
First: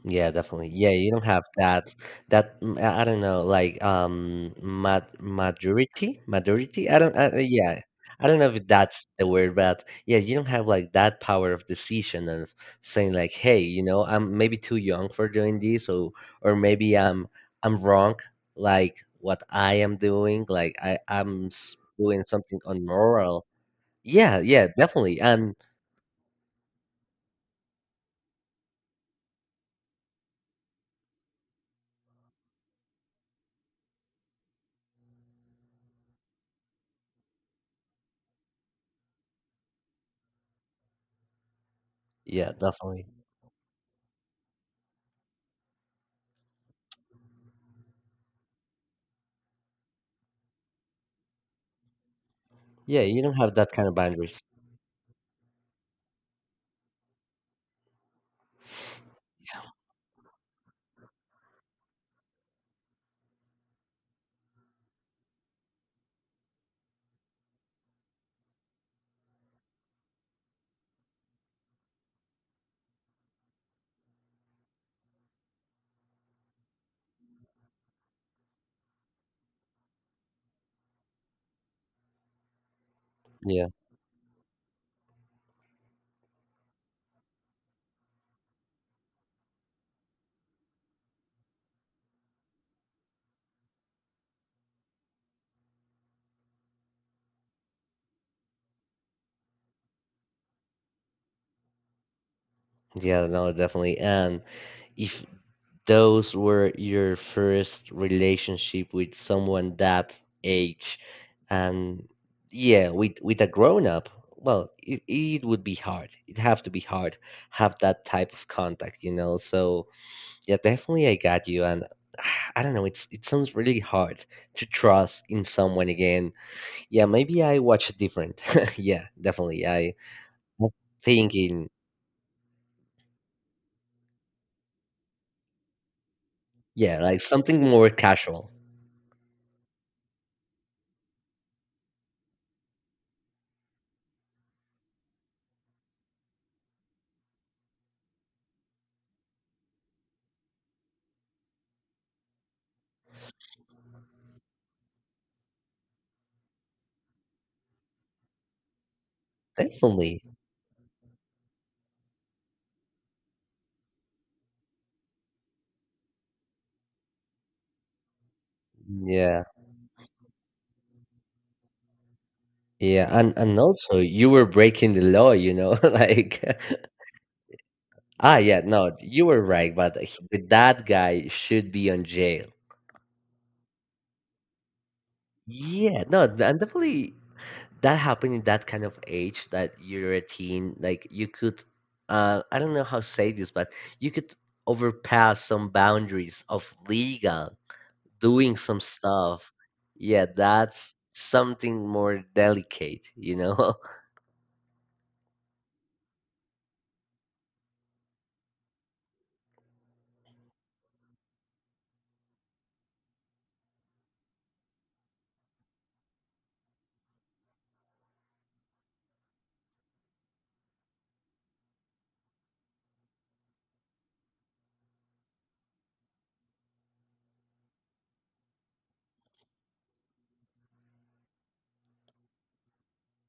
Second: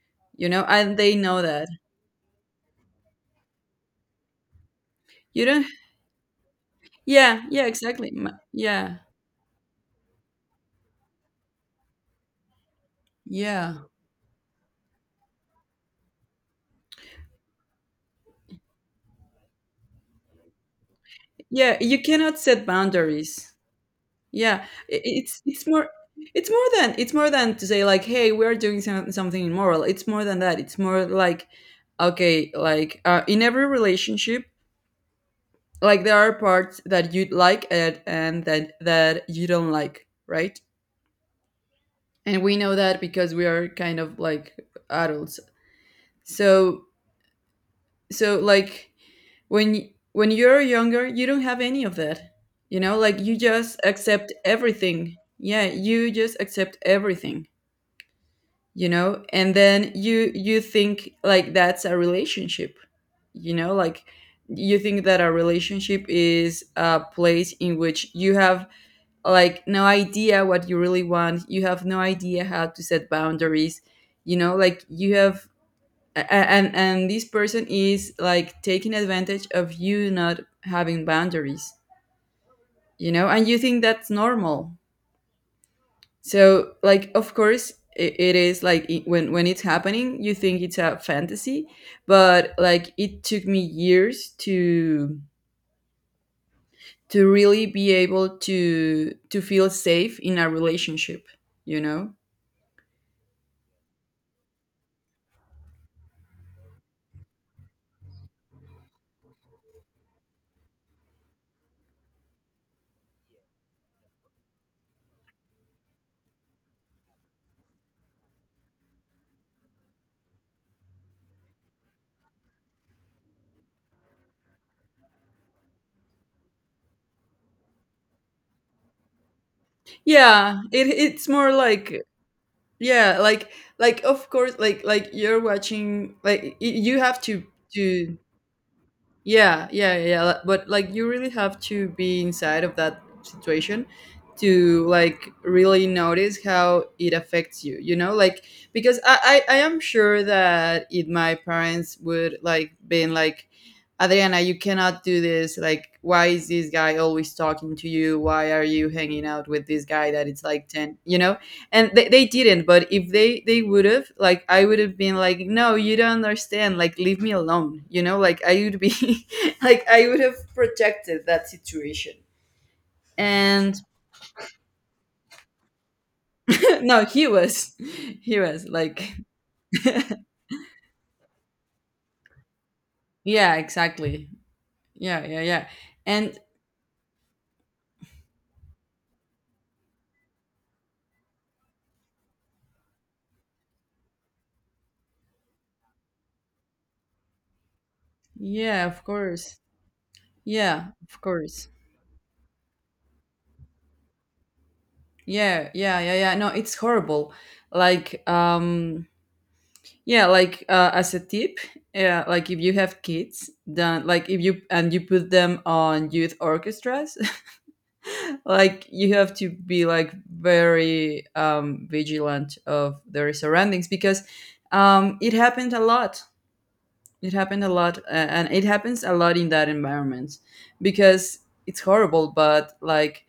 Yeah, You know, definitely. Yeah, and you they don't know have that that that I don't know, like you don't. maturity, maturity. I don't I- Yeah, yeah, yeah. exactly. I don't know if Yeah, that's the word, but yeah, you don't have like that power of decision of saying like, "Hey, yeah, you know, I'm maybe too young for doing this," or maybe I'm wrong, like what I am doing, like yeah. You doing cannot something set unmoral. boundaries. Yeah, Yeah, i- yeah, definitely. it's And it's more it's more than to say like, hey, we're doing something immoral. It's more than that. It's more like, okay, like in every relationship, like there are parts that you like and that you don't like, right? And yeah, we know that definitely. because we are kind of like adults. So so like when when you're younger, you don't have any of that. You know, Yeah, like you don't you have that just kind of accept boundaries. everything. Yeah, you just accept everything. You know, and then you think like that's a relationship, you know, like you think that a relationship is a place in which you have like no idea what you really want. You have no idea how to set boundaries, you know, like you have and this person is like taking advantage of you not having boundaries, you know, and you Yeah. think that's normal. So, like, of course, it is like when it's happening, you think it's a fantasy, but like it took me years to really be able to feel safe in a relationship. You know? Yeah, no, definitely. And if those were your first relationship with someone that age, and yeah, with a grown up, well, it would be hard. It'd have to be hard have that type of contact, you know. So yeah, definitely, I got you. And I don't know, it's it sounds really hard to trust in someone again. Yeah, maybe I watch different. Yeah, definitely. I Yeah. was It's more thinking, like yeah, like of course, like you're watching like you yeah, like have something more to casual. Yeah, yeah, yeah. Yeah, but like, you really have to be inside of that situation to like really notice how it affects you. You know, like because I am sure that if my parents would like been like, Adriana, you cannot do this. Like, why is this guy always talking to you? Why are you hanging out with this guy Definitely. that it's like ten? You know, and they didn't, but if they would have, like I would have been like, no, you don't understand, like leave me alone, you know, like I would be Yeah. like I would have protected that situation. Yeah. And And also you were breaking the law, you know, like no, he was ah he yeah, was no, like you were right, but he- that guy should be on jail. yeah exactly. Yeah, yeah, yeah. Yeah, no, And th- and definitely that happened in that kind of age that you're a teen, like you could I don't know how to say this, but you could overpass some boundaries of legal, doing some yeah, of stuff. course. Yeah, Yeah, that's of course. something more delicate, you know? Yeah, yeah, yeah, yeah, no, it's horrible. Like um, yeah, like as a tip, yeah, like if you have kids, then like if you and you put them on youth orchestras, like you have to be like very vigilant of their surroundings because it happened a lot. It happened a lot, and it happens a lot in that environment because it's horrible. But like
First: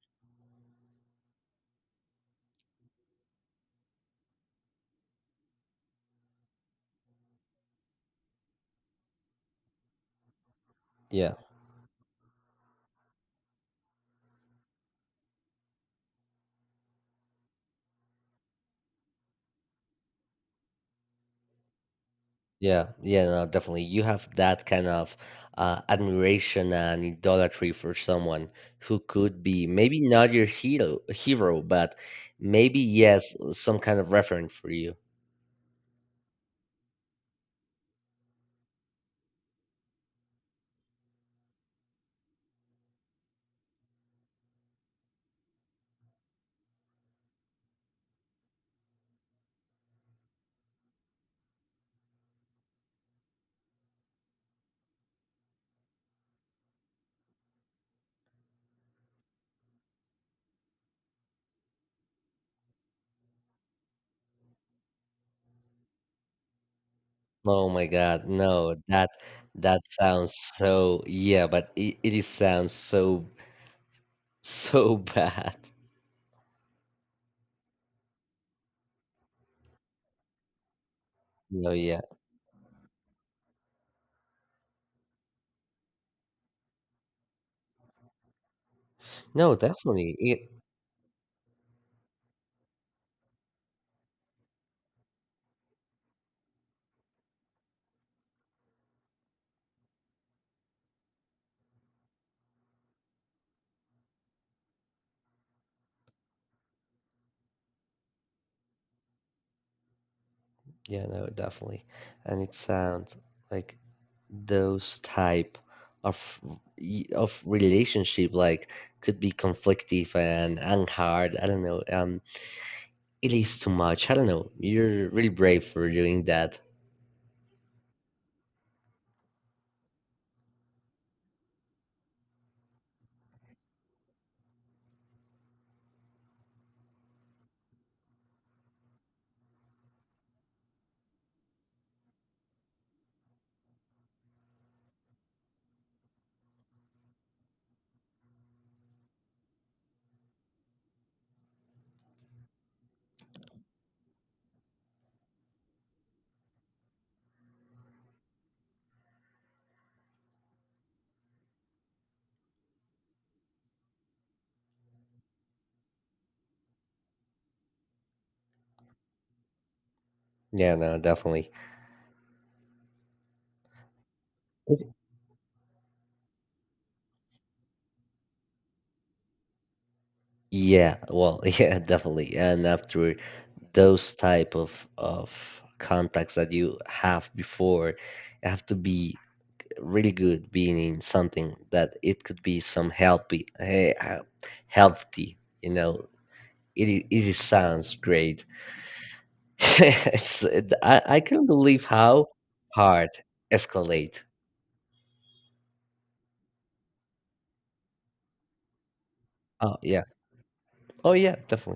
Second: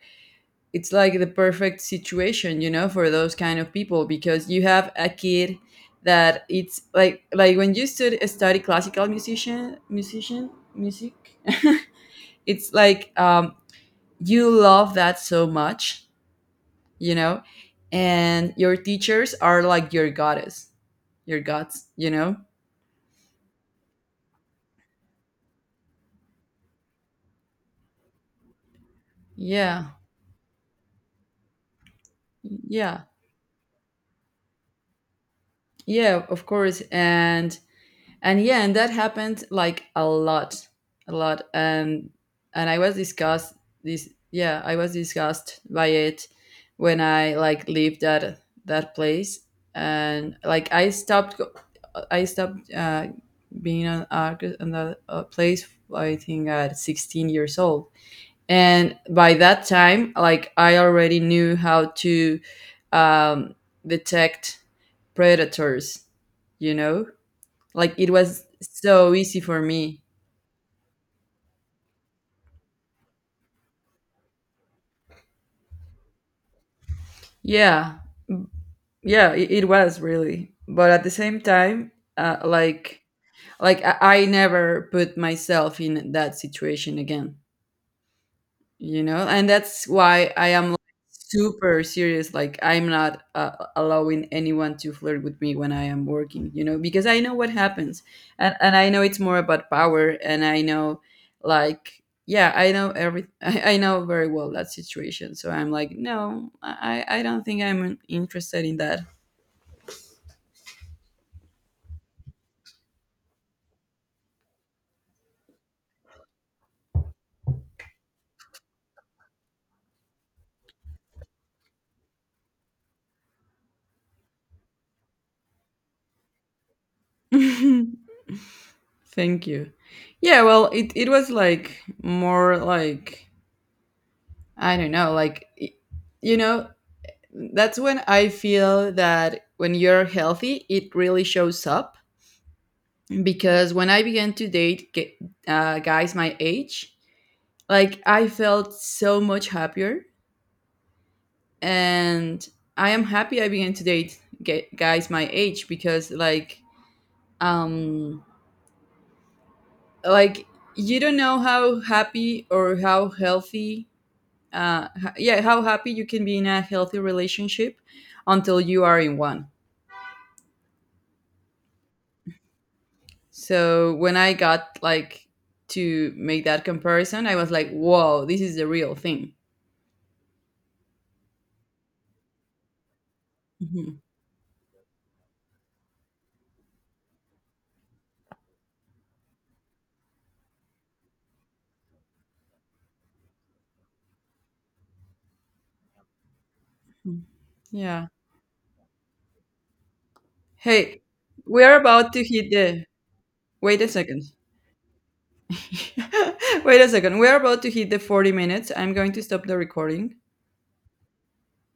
it's like the perfect situation, you know, for those kind of people because you have a kid that it's like when you study classical music Yeah. it's like you love that so much, you know, and your teachers are like your goddess your gods, you know, Yeah, yeah, no, definitely. You have that kind of admiration and idolatry for someone who could be yeah, maybe not your hero, hero, but maybe yeah, yes, some kind of referent for you. yeah, of course. And yeah, and that happened like a lot, a lot, and I was disgust this yeah I was disgusted by it when I like leave that that place, and like I stopped I stopped being on on that place I think at 16 years old, and by that time like I already knew how to um, detect predators, you know, Oh my like it God, was no, that so easy for that me. sounds so yeah, but it is sounds so so bad. Yeah, yeah, it was really. But at the same No, time, yeah, like I never put myself in that situation again. You know, and no, that's definitely. why I It am like, super serious, like I'm not allowing anyone to flirt with me when I am working, you know, because I know what happens, and I know it's more about power, and I know like yeah I know every I know very well that situation, so I'm like, no, I don't think I'm interested in that. yeah, no, definitely, and it sounds like. Those type of y- of relationship like could be conflictive and hard. I don't know, um, it is too much. I don't know, you're really brave for doing that. Thank you. Yeah, well, it was like more like I don't know, like you know, that's when I feel that when you're healthy, it really shows up. Because when I began to date guys my age, like I felt so much happier. And I am happy I began to date guys my age because, um, like you don't know how happy or how healthy, yeah, how happy you can be in a healthy relationship until you are in one. Yeah, no, definitely. So when I got It- like to make that comparison, I was like, "Whoa, this is the real thing." yeah, well yeah, definitely, and after Mhm. those type of contacts that you have before you have to be really good being in something that it could be some healthy healthy, you know. It Mm. it is sounds Yeah. great. It's- Hey, I can't we are believe about to how hit the. hard Wait a second. escalate. Wait a second. We are about to hit the 40 minutes. I'm going to stop the Oh yeah. recording. Oh yeah, definitely.